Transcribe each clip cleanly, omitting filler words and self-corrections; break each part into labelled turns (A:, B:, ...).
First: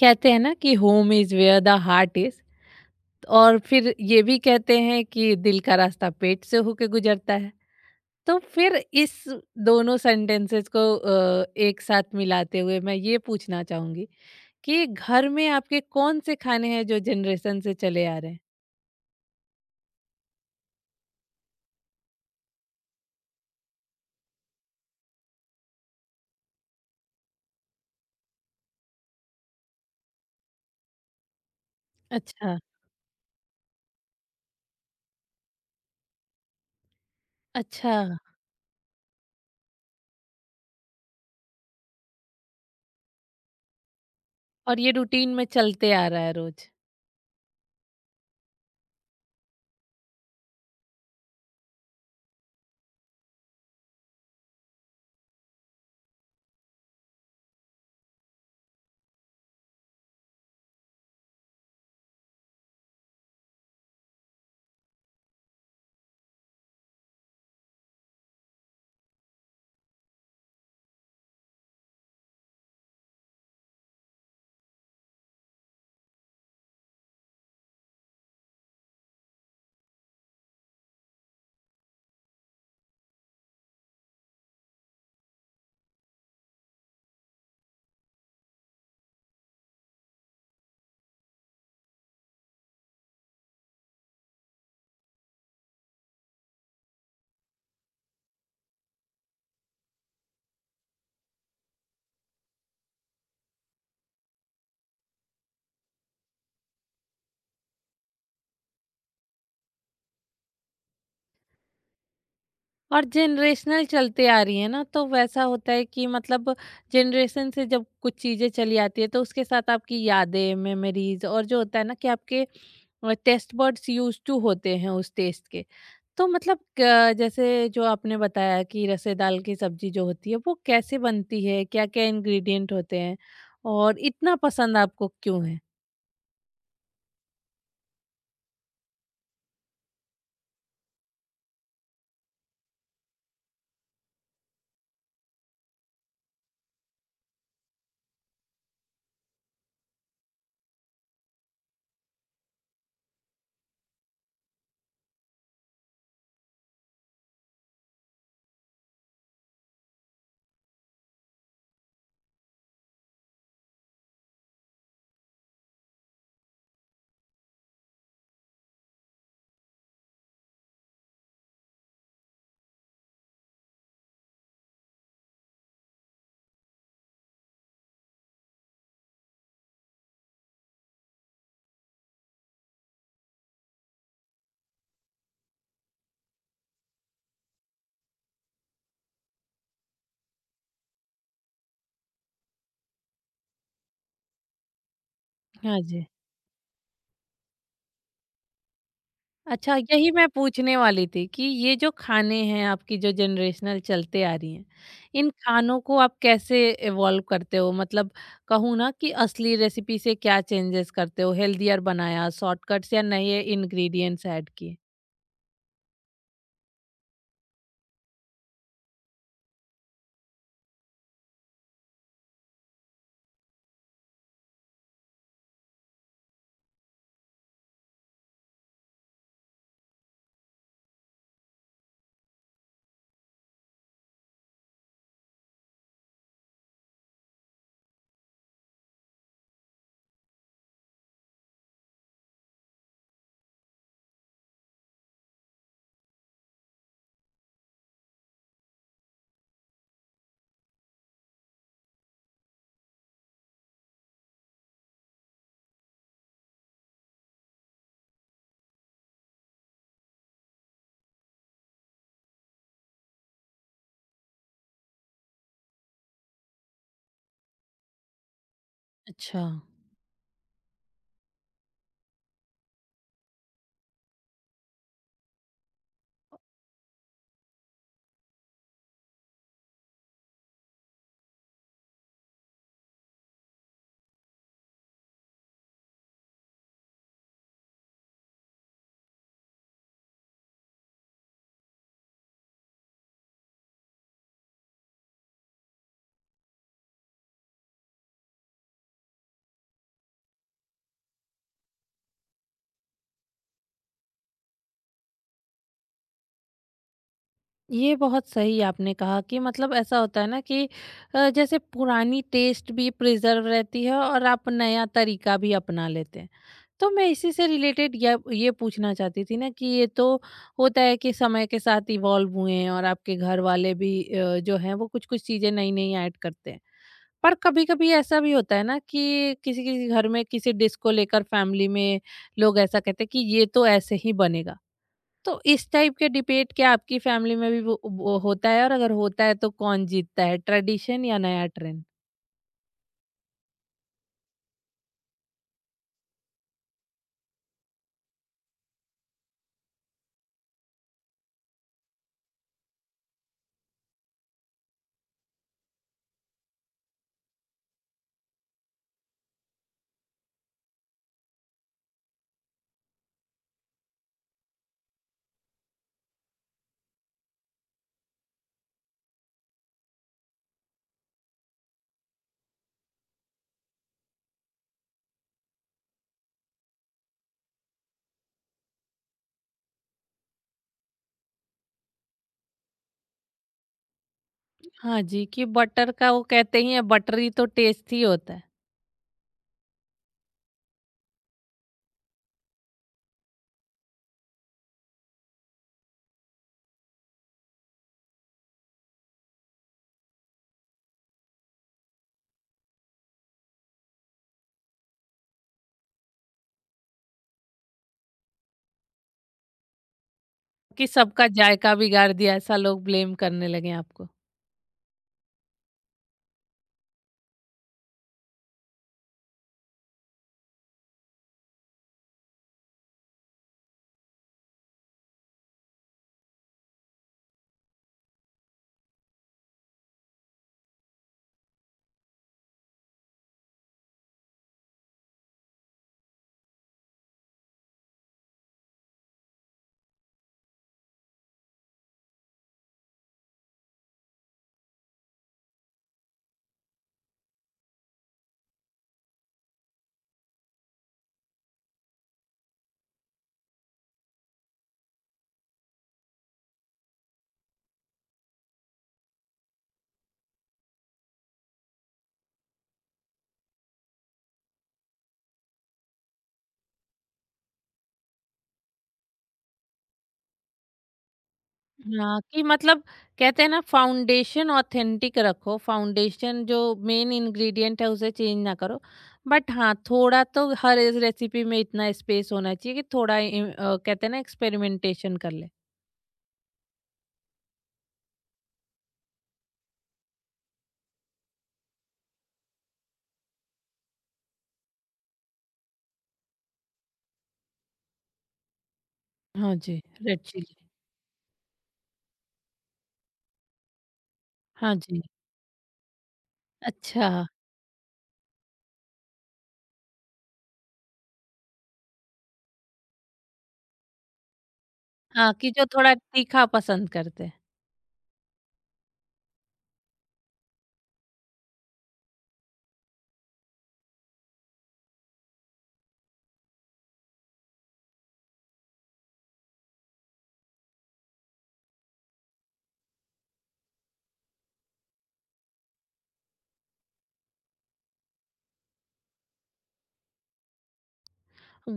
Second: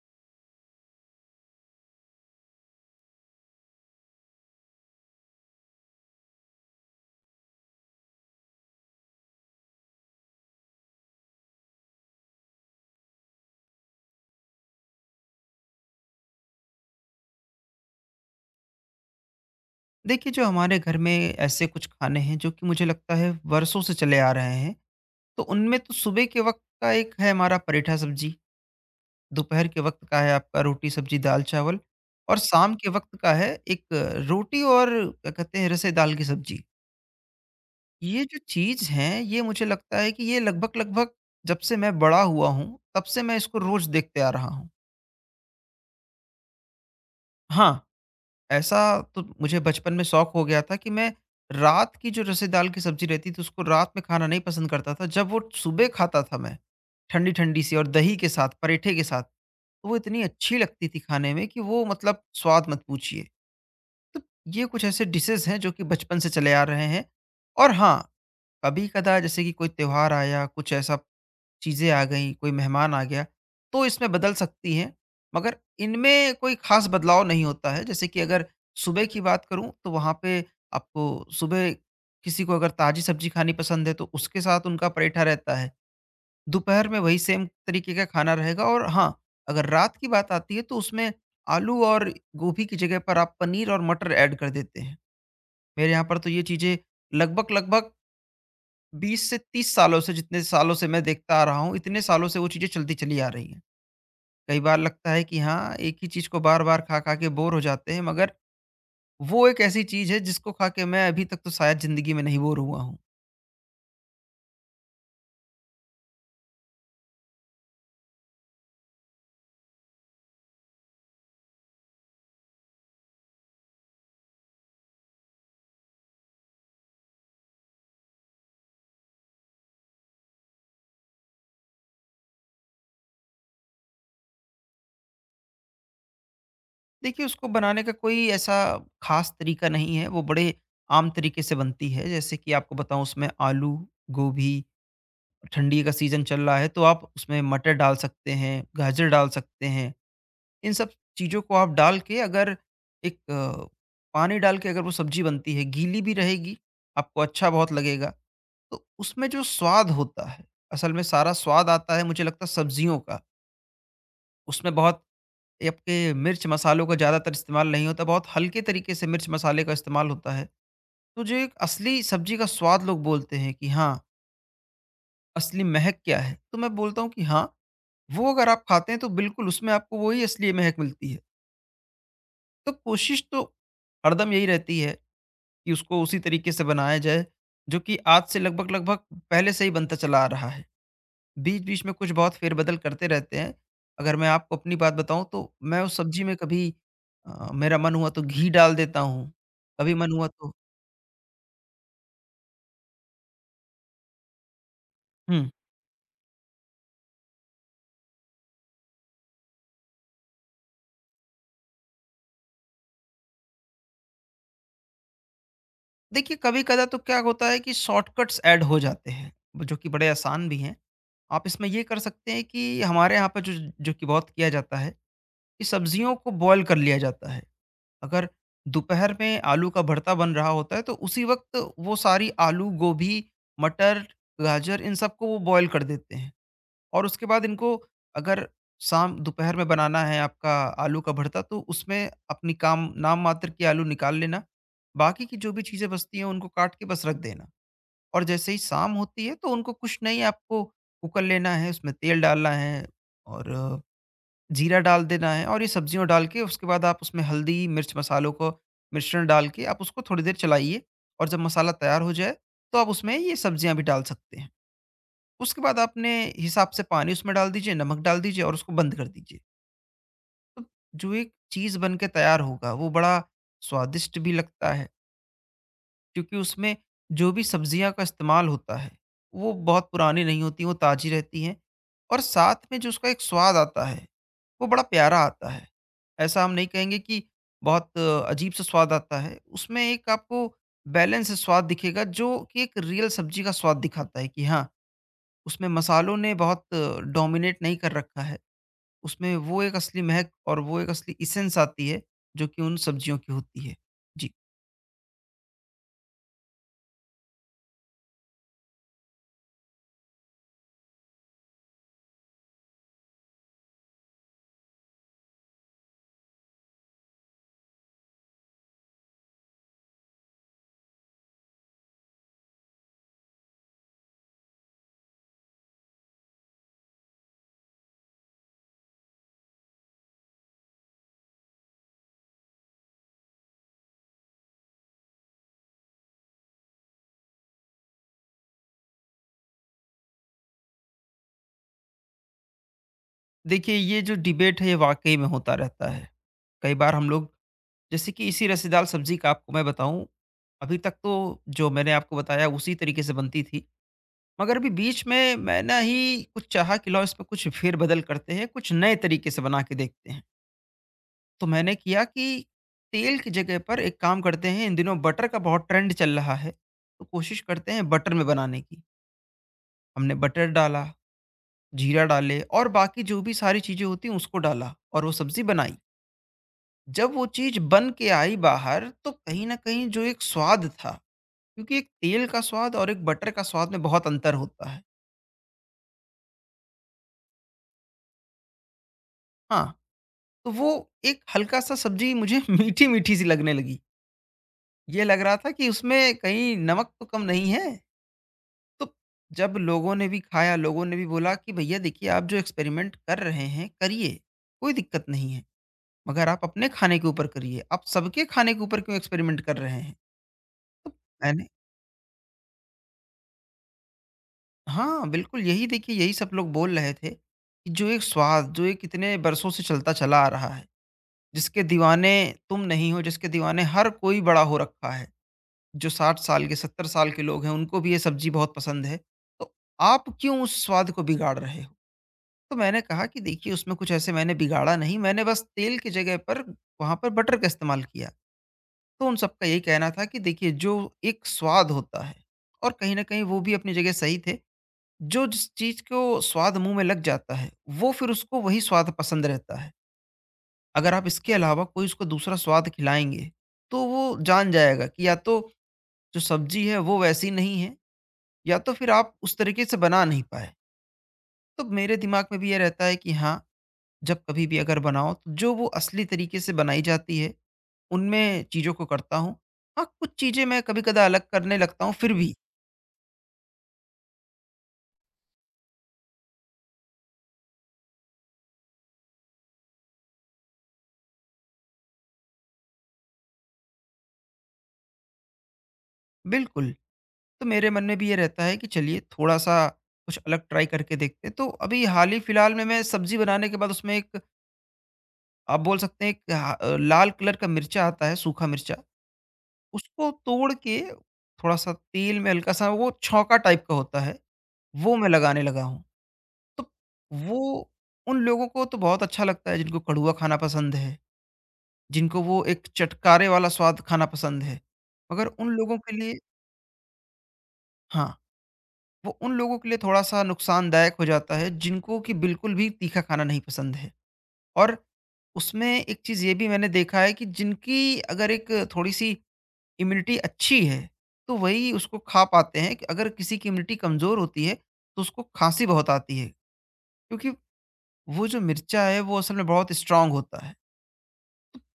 A: कहते हैं ना कि home is where the heart is. और फिर ये भी कहते हैं कि दिल का रास्ता पेट से होके गुजरता है। तो फिर इस दोनों सेंटेंसेस को एक साथ मिलाते हुए मैं ये पूछना चाहूंगी कि घर में आपके कौन से खाने हैं जो जनरेशन से चले आ रहे हैं।
B: देखिए, जो हमारे घर में ऐसे कुछ खाने हैं जो कि मुझे लगता है वर्षों से चले आ रहे हैं, तो उनमें तो सुबह के वक़्त का एक है हमारा पराठा सब्ज़ी, दोपहर के वक़्त का है आपका रोटी सब्ज़ी दाल-चावल और
A: अच्छा।
B: शाम के वक़्त का है एक रोटी और क्या कहते हैं रसे दाल की सब्ज़ी।
A: अच्छा।
B: ये जो चीज़ हैं, ये मुझे लगता है कि ये लगभग-लगभग जब से मैं बड़ा हुआ हूँ, तब से मैं इसको रोज़ देखते आ रहा हूँ।
A: और ये रूटीन में चलते आ रहा है रोज।
B: हाँ, ऐसा तो मुझे बचपन में शौक हो गया था कि मैं रात की जो जैसे दाल की सब्जी रहती थी उसको रात में खाना नहीं पसंद करता था। जब वो सुबह खाता था मैं, ठंडी ठंडी सी और दही के साथ पराठे के साथ, तो वो इतनी अच्छी लगती थी खाने में कि वो मतलब स्वाद मत पूछिए। तो ये कुछ ऐसे डिशेस हैं जो कि बचपन से चले आ रहे हैं। और हाँ, कभी कदा जैसे कि कोई त्योहार आया, कुछ ऐसा चीज़ें आ गईं, कोई मेहमान आ गया, तो इसमें बदल सकती हैं, मगर इनमें कोई खास बदलाव नहीं होता है। जैसे कि अगर सुबह की बात करूँ, तो वहाँ पे आपको सुबह किसी को अगर ताज़ी सब्ज़ी खानी पसंद है, तो उसके साथ उनका पराठा रहता है। दोपहर में वही सेम तरीके का खाना रहेगा, और हाँ, अगर रात की बात आती है, तो उसमें आलू और गोभी की जगह पर आप पनीर और मटर ऐड कर देते हैं। मेरे यहाँ पर तो ये चीज़ें लगभग-लगभग 20 से 30 सालों से, जितने सालों से मैं देखता आ रहा हूँ, इतने सालों से वो चीज़ें चलती चली आ रही हैं। कई बार लगता है कि हाँ, एक ही चीज़ को बार-बार खा-खा के बोर हो जाते हैं, मगर वो एक ऐसी चीज़ है जिसको खा के मैं अभी तक तो शायद ज़िंदगी में नहीं बोर हुआ हूँ।
A: और जनरेशनल चलते आ रही है ना, तो वैसा होता है कि मतलब जनरेशन से जब कुछ चीज़ें चली आती है तो उसके साथ आपकी यादें, मेमोरीज, और जो होता है ना कि आपके टेस्ट बर्ड्स यूज टू होते हैं उस टेस्ट के। तो मतलब क्या- जैसे जो आपने बताया कि रसे दाल की सब्जी जो होती है वो कैसे बनती है, क्या क्या इंग्रेडिएंट होते हैं और इतना पसंद आपको क्यों है?
B: देखिए, उसको बनाने का कोई ऐसा ख़ास तरीका नहीं है, वो बड़े आम तरीके से बनती है। जैसे कि आपको बताऊँ, उसमें आलू, गोभी, ठंडी का सीज़न चल रहा है तो आप उसमें मटर डाल सकते हैं, गाजर डाल सकते हैं। इन सब चीज़ों को आप डाल के, अगर एक पानी डाल के अगर वो सब्ज़ी बनती है, गीली भी रहेगी, आपको अच्छा बहुत लगेगा। तो उसमें जो स्वाद होता है, असल में सारा स्वाद आता है मुझे लगता है सब्ज़ियों का। उसमें बहुत, ये आपके मिर्च मसालों का ज़्यादातर इस्तेमाल नहीं होता, बहुत हल्के तरीके से मिर्च मसाले का इस्तेमाल होता है। तो जो एक असली सब्ज़ी का स्वाद लोग बोलते हैं कि हाँ, असली महक क्या है? तो मैं बोलता हूँ कि हाँ, वो अगर आप खाते हैं तो बिल्कुल उसमें आपको वही असली महक मिलती है। तो कोशिश तो हरदम यही रहती है कि उसको उसी तरीके से बनाया जाए जो कि आज से लगभग लगभग पहले से ही बनता चला आ रहा है। बीच-बीच में कुछ बहुत फेरबदल करते रहते हैं। अगर मैं आपको अपनी बात बताऊँ, तो
A: हाँ
B: मैं उस
A: जी।
B: सब्ज़ी में कभी मेरा मन हुआ तो घी डाल देता हूँ,
A: अच्छा,
B: कभी
A: यही
B: मन हुआ
A: मैं
B: तो।
A: पूछने वाली थी कि ये जो खाने हैं आपकी जो जनरेशनल चलते आ रही हैं, इन
B: हुँ।
A: खानों को आप कैसे इवॉल्व करते हो? मतलब कहूँ ना कि असली रेसिपी से क्या चेंजेस करते हो? हेल्दियर बनाया, शॉर्टकट्स या नए इंग्रेडिएंट्स ऐड किए?
B: देखिए, कभी-कदा तो क्या होता है कि शॉर्टकट्स ऐड हो जाते हैं, जो कि बड़े आसान भी हैं। आप इसमें ये कर सकते हैं कि हमारे यहाँ पे जो जो कि बहुत किया जाता है कि सब्ज़ियों को बॉयल कर लिया जाता है। अगर दोपहर में आलू का भरता बन रहा होता है तो उसी वक्त वो सारी आलू, गोभी, मटर, गाजर, इन सबको वो बॉयल कर देते हैं और उसके बाद इनको, अगर शाम दोपहर में बनाना है आपका आलू का भरता, तो उसमें अपनी काम नाम मात्र की आलू निकाल लेना। बाकी की जो भी चीज़ें बचती हैं उनको काट के बस रख देना, और जैसे ही शाम होती है तो उनको कुछ नहीं, आपको उकल लेना है, उसमें तेल डालना है और जीरा डाल देना है, और ये सब्जियों डाल के उसके बाद आप उसमें हल्दी, मिर्च मसालों को मिश्रण डाल के आप उसको थोड़ी देर चलाइए, और जब मसाला तैयार हो जाए, तो आप उसमें ये सब्जियाँ भी डाल सकते हैं। उसके बाद आपने हिसाब से पानी उसमें डाल दीजिए, नमक डाल दीजिए और उसको बंद कर दीजिए।
A: अच्छा।
B: तो जो एक चीज़ बन के तैयार होगा, वो बड़ा स्वादिष्ट भी लगता है। क्योंकि उसमें जो भी सब्जियाँ का इस्तेमाल होता है, वो बहुत पुरानी नहीं होती, वो ताज़ी रहती हैं, और साथ में जो उसका एक स्वाद आता है, वो बड़ा प्यारा आता है। ऐसा हम नहीं कहेंगे कि बहुत अजीब सा स्वाद आता है, उसमें एक आपको बैलेंस स्वाद दिखेगा जो कि एक रियल सब्ज़ी का स्वाद दिखाता है कि हाँ, उसमें मसालों ने बहुत डोमिनेट नहीं कर रखा है। उसमें वो एक असली महक और वो एक असली एसेंस आती है, जो कि उन सब्जियों की होती है। जी।
A: ये बहुत सही आपने कहा कि मतलब ऐसा होता है ना कि जैसे पुरानी टेस्ट भी प्रिजर्व रहती है और आप नया तरीका भी अपना लेते हैं। तो मैं इसी से रिलेटेड ये पूछना चाहती थी ना कि ये तो होता है कि समय के साथ इवॉल्व हुए हैं और आपके घर वाले भी जो हैं वो कुछ कुछ चीज़ें नई नई ऐड करते हैं। पर कभी कभी ऐसा भी होता है ना कि किसी किसी घर में किसी डिश को लेकर फैमिली में लोग ऐसा कहते हैं कि ये तो ऐसे ही बनेगा। तो इस टाइप के डिबेट क्या आपकी फैमिली में भी वो होता है? और अगर होता है तो कौन जीतता है, ट्रेडिशन या नया ट्रेंड?
B: देखिए, ये जो डिबेट है ये वाक़ई में होता रहता है। कई बार हम लोग, जैसे कि इसी रसेदार सब्ज़ी का आपको मैं बताऊँ, अभी तक तो जो मैंने आपको बताया उसी तरीके से बनती थी। मगर अभी बीच में मैं ना ही कुछ चाहा कि लाओ इसमें कुछ फेर-बदल करते हैं, कुछ नए तरीके से बना के देखते हैं। तो मैंने किया कि तेल की जगह पर एक काम करते हैं, इन दिनों बटर का बहुत ट्रेंड चल रहा है, तो कोशिश करते हैं बटर में बनाने की। हमने बटर डाला, जीरा डाले और बाकी जो भी सारी चीज़ें होती हैं उसको डाला और वो सब्ज़ी बनाई। जब वो चीज़ बन के आई बाहर तो कहीं न कहीं जो एक स्वाद था, क्योंकि एक तेल का स्वाद और एक बटर का स्वाद में बहुत अंतर होता है।
A: हाँ जी, कि बटर का वो कहते ही हैं बटरी तो टेस्ट ही होता है।
B: हाँ, तो वो एक हल्का-सा सब्ज़ी मुझे मीठी-मीठी सी लगने लगी। ये लग रहा था कि उसमें कहीं नमक तो कम नहीं है? तो जब लोगों ने भी खाया, लोगों ने भी बोला कि भैया देखिए आप जो एक्सपेरिमेंट कर रहे हैं, करिए, कोई दिक्कत नहीं है। मगर आप अपने खाने के ऊपर करिए, आप सबके खाने के ऊपर क्यों एक्सपेरिमेंट कर रहे हैं?
A: कि
B: तो
A: सबका
B: मैंने,
A: जायका बिगाड़ दिया ऐसा लोग ब्लेम करने लगे हैं आपको।
B: हाँ, बिल्कुल यही देखिए, यही सब लोग बोल रहे थे, कि जो एक स्वाद, जो एक इतने बरसों से चलता चला आ रहा है, जिसके दीवाने तुम नहीं हो, जिसके दीवाने हर कोई बड़ा हो रखा है। जो 60 साल के, 70 साल के लोग हैं, उनको भी ये सब्ज़ी बहुत पसंद है, तो आप क्यों उस स्वाद को बिगाड़ रहे हो? तो मैंने कहा कि देखिए उसमें कुछ ऐसे मैंने बिगाड़ा नहीं, मैंने बस तेल की जगह पर वहाँ पर बटर का इस्तेमाल किया। तो उन सबका यही कहना था कि देखिए जो एक स्वाद होता है, और कहीं न कहीं वो भी अपनी जगह सही थे। जो जिस चीज़ को स्वाद मुँह में लग जाता है, वो फिर उसको वही स्वाद पसंद रहता है। अगर आप इसके अलावा कोई उसको दूसरा स्वाद खिलाएँगे, तो वो जान जाएगा कि या तो जो सब्ज़ी है वो वैसी नहीं है, या तो फिर आप उस तरीके से बना नहीं पाए। तो मेरे दिमाग में भी ये रहता है कि हाँ, जब कभी भी अगर बनाओ तो जो वो असली तरीके से बनाई जाती है, उनमें चीज़ों को करता हूँ। हाँ, कुछ चीज़ें मैं कभी-कदा अलग करने लगता हूँ फिर
A: हाँ,
B: भी।
A: कि मतलब कहते हैं ना फाउंडेशन ऑथेंटिक रखो, फाउंडेशन जो मेन इंग्रीडिएंट है उसे चेंज ना करो। बट हाँ, थोड़ा तो हर इस रेसिपी में इतना स्पेस होना चाहिए कि थोड़ा कहते हैं ना एक्सपेरिमेंटेशन कर ले।
B: बिल्कुल। तो मेरे मन में भी ये रहता है कि चलिए थोड़ा-सा कुछ अलग ट्राई करके देखते हैं। तो अभी हाल ही फिलहाल में मैं सब्ज़ी बनाने के बाद उसमें एक, आप बोल सकते हैं एक लाल कलर का मिर्चा आता है, सूखा मिर्चा।
A: हाँ जी,
B: उसको
A: रेड
B: तोड़
A: चिली।
B: के थोड़ा-सा तेल में हल्का-सा, वो छौंका टाइप का होता है,
A: हाँ
B: वो
A: जी।
B: मैं लगाने लगा हूँ। तो
A: अच्छा।
B: वो उन लोगों को तो बहुत अच्छा लगता है जिनको कड़ुआ खाना पसंद है, जिनको वो एक चटकारे वाला स्वाद खाना पसंद है। मगर
A: हाँ,
B: उन
A: कि जो
B: लोगों
A: थोड़ा
B: के लिए,
A: तीखा पसंद करते हैं।
B: हाँ। वो उन लोगों के लिए थोड़ा-सा नुकसानदायक हो जाता है जिनको कि बिल्कुल भी तीखा खाना नहीं पसंद है। और उसमें एक चीज़ ये भी मैंने देखा है कि जिनकी अगर एक थोड़ी-सी इम्यूनिटी अच्छी है, तो वही उसको खा पाते हैं। कि अगर किसी की इम्यूनिटी कमज़ोर होती है, तो उसको खाँसी बहुत आती है, क्योंकि वो जो मिर्चा है वो असल में बहुत स्ट्रॉन्ग होता है।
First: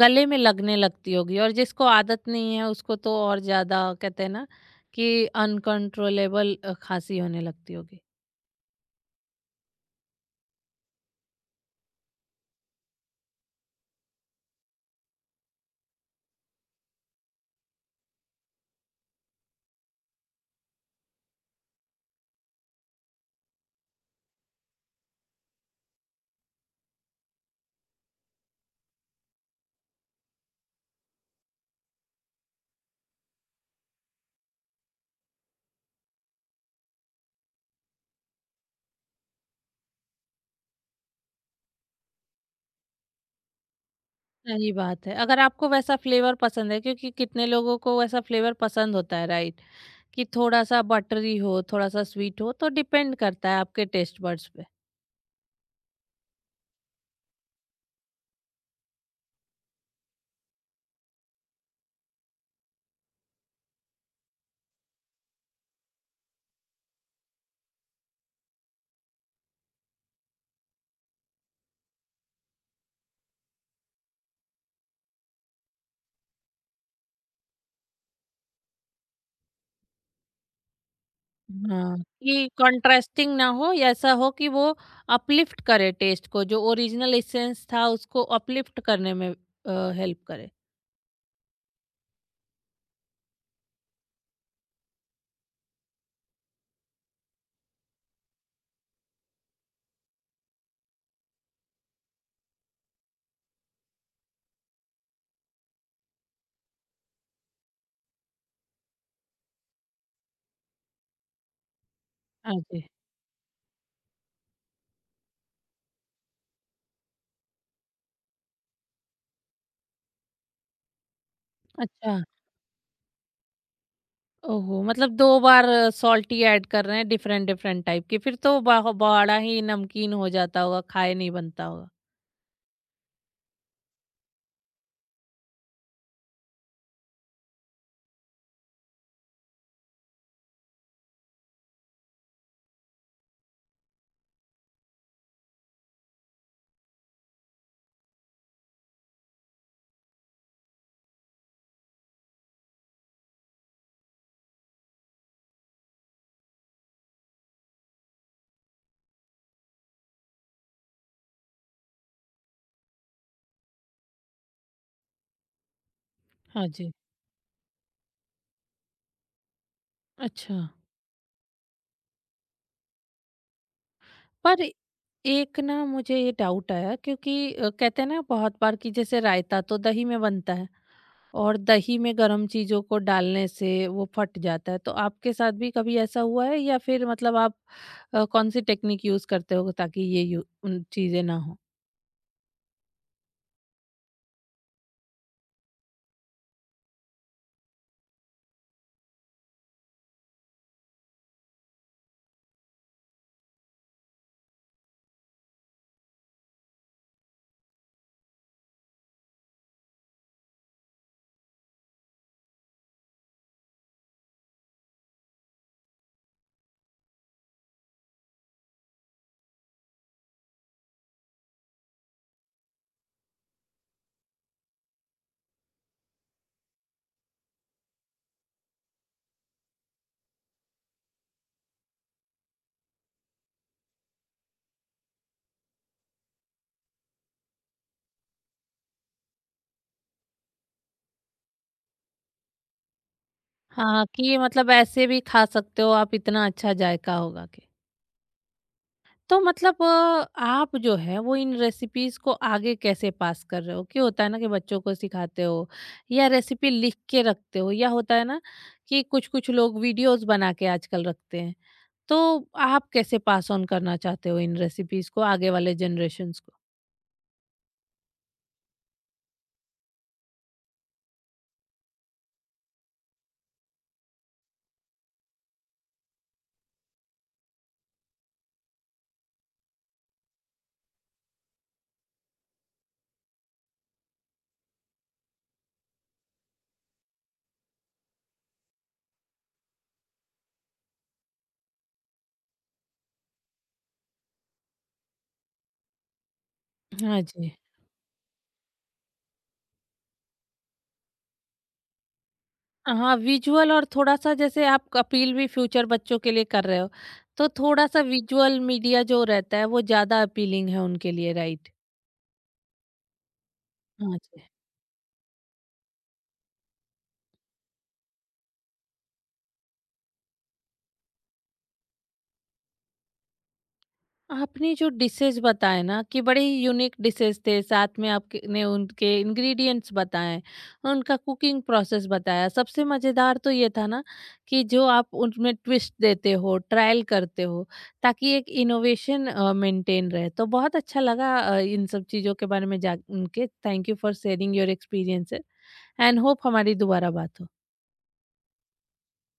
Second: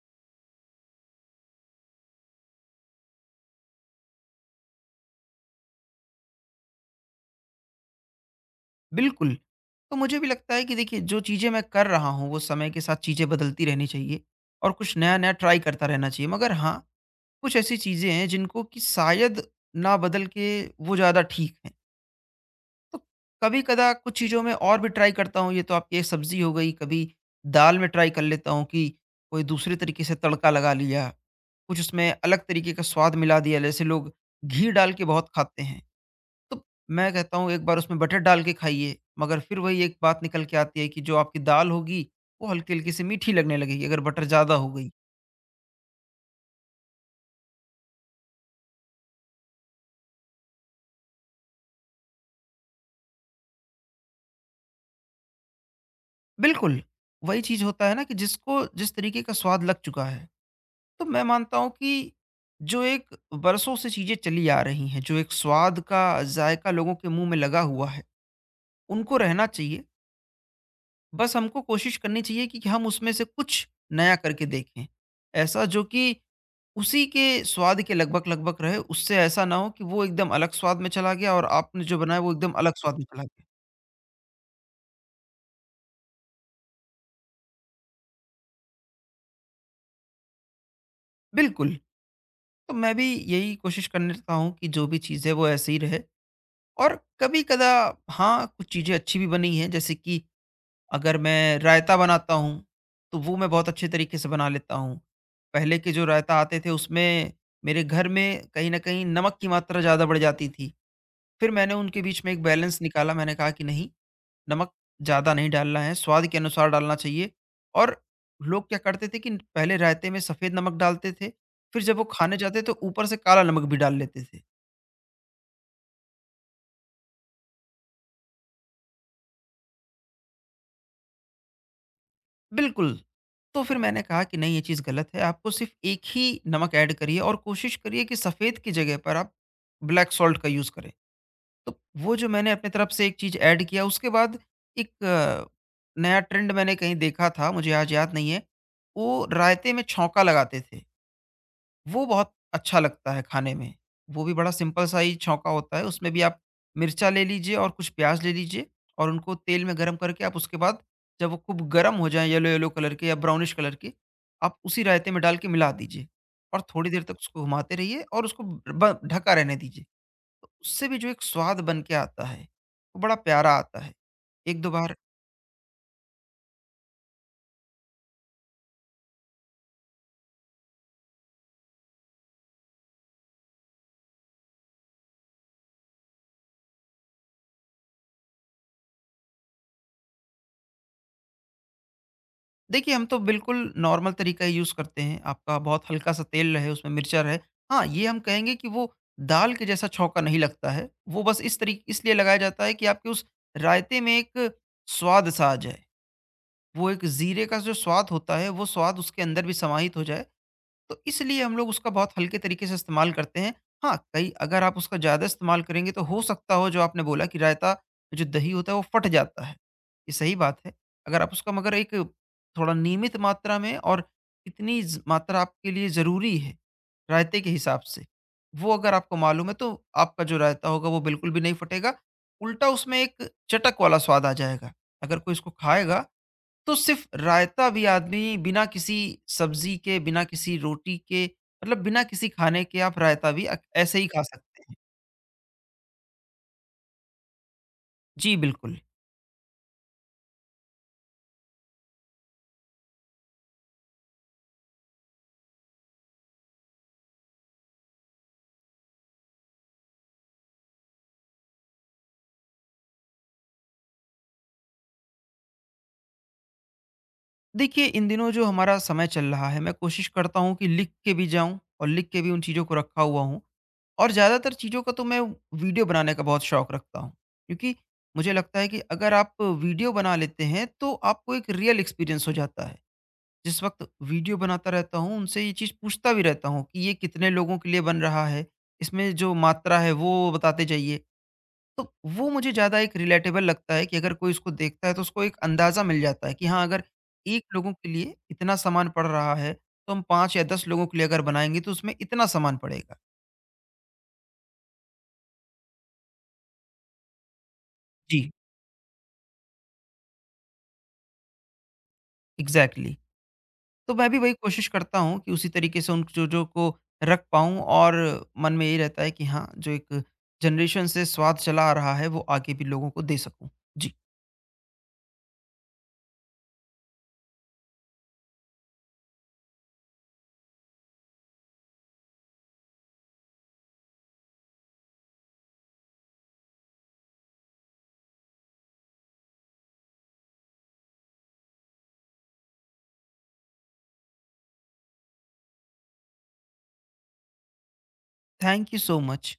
A: गले में लगने लगती होगी और जिसको आदत नहीं है उसको तो और ज़्यादा कहते हैं ना कि अनकंट्रोलेबल खाँसी होने लगती होगी।
B: बिल्कुल, तो मुझे भी लगता है कि देखिए जो चीज़ें मैं कर रहा हूँ, वो समय के साथ चीज़ें बदलती रहनी चाहिए और कुछ नया-नया ट्राई करता रहना चाहिए। मगर हाँ, कुछ ऐसी चीज़ें हैं जिनको कि शायद ना बदल के वो ज़्यादा ठीक हैं। तो कभी-कदा कुछ चीज़ों में और भी ट्राई करता हूँ, ये तो आपकी सब्ज़ी हो गई, कभी दाल में ट्राई कर लेता हूँ कि कोई दूसरे तरीके से तड़का लगा लिया, कुछ उसमें अलग तरीके का स्वाद मिला दिया, जैसे लोग घी डाल के बहुत खाते हैं। तो मैं कहता हूँ एक बार उसमें बटर डाल के खाइए, मगर फिर वही एक बात निकल के आती है कि जो आपकी दाल होगी, वो हल्की-हल्की सी मीठी लगने लगेगी अगर बटर ज़्यादा
A: सही
B: हो गई।
A: बात है। अगर आपको वैसा फ्लेवर पसंद है क्योंकि कितने लोगों को वैसा फ्लेवर पसंद होता है, राइट? कि थोड़ा-सा बटरी हो, थोड़ा-सा स्वीट हो, तो डिपेंड करता है आपके टेस्ट बड्स पे।
B: बिल्कुल, वही चीज़ होता है ना कि जिस तरीके का स्वाद लग चुका है, तो मैं मानता हूँ कि जो एक बरसों से चीज़ें चली आ रही हैं, जो एक स्वाद का ज़ायका लोगों के मुँह में लगा हुआ है, उनको रहना चाहिए। बस हमको कोशिश करनी चाहिए कि हम उसमें से कुछ नया करके देखें। ऐसा जो कि उसी के स्वाद के लगभग-लगभग रहे, उससे ऐसा ना हो कि वो एकदम अलग स्वाद में चला गया, और आपने
A: हाँ।
B: जो बनाया वो
A: कि
B: एकदम अलग स्वाद में चला
A: कंट्रास्टिंग
B: गया।
A: ना हो या ऐसा हो कि वो अपलिफ्ट करे टेस्ट को, जो ओरिजिनल एसेंस था उसको अपलिफ्ट करने में हेल्प करे।
B: बिल्कुल। तो मैं भी यही कोशिश करता हूँ कि जो भी चीज़ है वो ऐसे ही रहे, और कभी-कदा हाँ, कुछ चीज़ें अच्छी भी बनी हैं, जैसे कि अगर मैं रायता बनाता हूँ, तो वो मैं बहुत अच्छे तरीके से बना लेता हूँ। पहले के जो रायता आते थे, उसमें मेरे घर में कहीं न कहीं नमक की मात्रा ज़्यादा बढ़ जाती थी। फिर मैंने उनके बीच में एक
A: हाँ
B: बैलेंस
A: जी।
B: निकाला, मैंने कहा कि नहीं, नमक ज़्यादा नहीं डालना है, स्वाद के अनुसार डालना चाहिए। और लोग क्या करते थे कि पहले रायते में सफ़ेद नमक डालते थे, फिर जब वो
A: अच्छा।
B: खाने जाते, तो ऊपर से काला नमक भी डाल लेते थे।
A: ओहो! मतलब 2 बार सॉल्टी ऐड कर रहे हैं डिफरेंट डिफरेंट टाइप की, फिर तो बह बड़ा ही नमकीन हो जाता होगा, खाए नहीं बनता होगा।
B: बिल्कुल। तो फिर मैंने कहा कि नहीं, ये चीज़ गलत है। आपको सिर्फ़ एक ही नमक ऐड करिए, और कोशिश करिए कि सफ़ेद की जगह पर आप ब्लैक सॉल्ट का यूज़ करें। तो वो जो मैंने अपनी तरफ से एक चीज़ ऐड किया, उसके बाद एक नया ट्रेंड मैंने कहीं देखा था, मुझे आज याद नहीं है। वो रायते में छौंका लगाते थे। वो बहुत अच्छा लगता है खाने में। वो भी बड़ा सिंपल सा ही छौंका होता है। उसमें भी आप मिर्चा ले लीजिए और कुछ प्याज़ ले लीजिए, और उनको तेल में गरम करके आप उसके बाद, जब वो खूब गरम हो जाएँ येलो-येलो कलर के या ब्राउनिश कलर के, आप उसी रायते में डाल के मिला दीजिए, और
A: हाँ
B: थोड़ी
A: जी।
B: देर तक उसको घुमाते रहिए और उसको ब ढका रहने दीजिए। तो
A: अच्छा।
B: उससे भी जो एक स्वाद बन के आता है, वो बड़ा प्यारा आता है।
A: पर
B: 1-2 बार।
A: एक ना मुझे ये डाउट आया क्योंकि कहते हैं ना बहुत बार कि जैसे रायता तो दही में बनता है। और दही में गरम चीज़ों को डालने से वो फट जाता है। तो आपके साथ भी कभी ऐसा हुआ है या फिर मतलब आप कौन-सी टेक्निक यूज़ करते हो ताकि ये यू उन चीज़ें ना हो?
B: देखिए, हम तो बिल्कुल नॉर्मल तरीका ही यूज़ करते हैं। आपका बहुत हल्का-सा तेल रहे, उसमें मिर्चा रहे। हाँ, ये हम कहेंगे कि वो दाल के जैसा छौंका नहीं लगता है। वो बस इस तरी इसलिए लगाया जाता है कि आपके उस रायते में एक स्वाद-सा आ जाए। वो एक जीरे का जो स्वाद होता है, वो स्वाद उसके अंदर भी समाहित हो जाए, तो इसलिए हम लोग उसका बहुत हल्के तरीके से इस्तेमाल करते हैं। हाँ, कई अगर आप उसका ज़्यादा इस्तेमाल करेंगे, तो हो सकता हो जो आपने बोला कि रायता, जो दही होता है, वो फट जाता है। ये सही बात है। अगर आप उसका मगर एक थोड़ा नियमित मात्रा में, और कितनी ज़ मात्रा आपके लिए ज़रूरी है, रायते के हिसाब से, वो अगर आपको मालूम है, तो आपका जो रायता होगा वो बिल्कुल भी नहीं फटेगा। उल्टा उसमें एक चटक वाला स्वाद आ जाएगा। अगर कोई इसको खाएगा, तो सिर्फ़ रायता भी आदमी बिना किसी सब्ज़ी के, बिना किसी रोटी के, मतलब बिना किसी खाने के आप रायता भी अक ऐसे
A: हाँ,
B: ही खा
A: कि ये
B: सकते
A: मतलब
B: हैं।
A: ऐसे भी खा सकते हो आप, इतना अच्छा जायका होगा के।
B: जी, बिल्कुल।
A: तो मतलब आप जो है वो इन रेसिपीज़ को आगे कैसे पास कर रहे हो? कि होता है ना कि बच्चों को सिखाते हो या रेसिपी लिख के रखते हो, या होता है ना कि कुछ-कुछ लोग वीडियोज़ बना के आजकल रखते हैं। तो आप कैसे पास ऑन करना चाहते हो इन रेसिपीज को आगे वाले जनरेशन्स को?
B: देखिए, इन दिनों जो हमारा समय चल रहा है, मैं कोशिश करता हूँ कि लिख के भी जाऊँ, और लिख के भी उन चीज़ों को रखा हुआ हूँ। और ज़्यादातर चीज़ों का तो मैं वीडियो बनाने का बहुत शौक रखता हूँ। क्योंकि मुझे लगता है कि अगर आप वीडियो बना लेते हैं, तो आपको एक रियल एक्सपीरियंस हो जाता है। जिस वक़्त वीडियो बनाता रहता हूँ, उनसे ये चीज़ पूछता भी रहता हूँ कि ये कितने लोगों के लिए बन रहा है, इसमें जो मात्रा है वो बताते जाइए। तो वो मुझे ज़्यादा एक रिलेटेबल लगता है कि अगर कोई उसको देखता है, तो उसको एक अंदाज़ा मिल जाता है कि हाँ, अगर
A: हाँ
B: 1
A: जी।
B: लोगों के लिए इतना सामान पड़ रहा है, तो हम 5 या 10 लोगों के लिए अगर बनाएँगे तो उसमें इतना सामान पड़ेगा।
A: हाँ, विजुअल और थोड़ा-सा जैसे आप अपील भी फ्यूचर बच्चों के लिए कर रहे हो, तो थोड़ा-सा
B: जी,
A: विजुअल मीडिया जो रहता है वो ज़्यादा अपीलिंग है उनके लिए, राइट?
B: एग्ज़ैक्टली। तो मैं
A: हाँ
B: भी वही
A: जी।
B: कोशिश करता हूँ कि उसी तरीके से उन चीज़ों को रख पाऊँ। और मन में यही रहता है कि हाँ, जो एक जनरेशन से स्वाद चला आ रहा है, वो आगे भी लोगों को दे सकूँ। जी,
A: आपने जो डिशेस बताए ना कि बड़े ही यूनिक डिशेस थे, साथ में आपने उनके इंग्रेडिएंट्स बताए, उनका कुकिंग प्रोसेस बताया। सबसे मज़ेदार तो ये था ना कि जो आप उनमें ट्विस्ट देते हो, ट्रायल करते हो ताकि एक इनोवेशन मेंटेन रहे। तो बहुत अच्छा लगा इन सब चीज़ों के बारे में जान के। Thank you for sharing your experiences and hope हमारी दोबारा बात हो।
B: Thank you so much.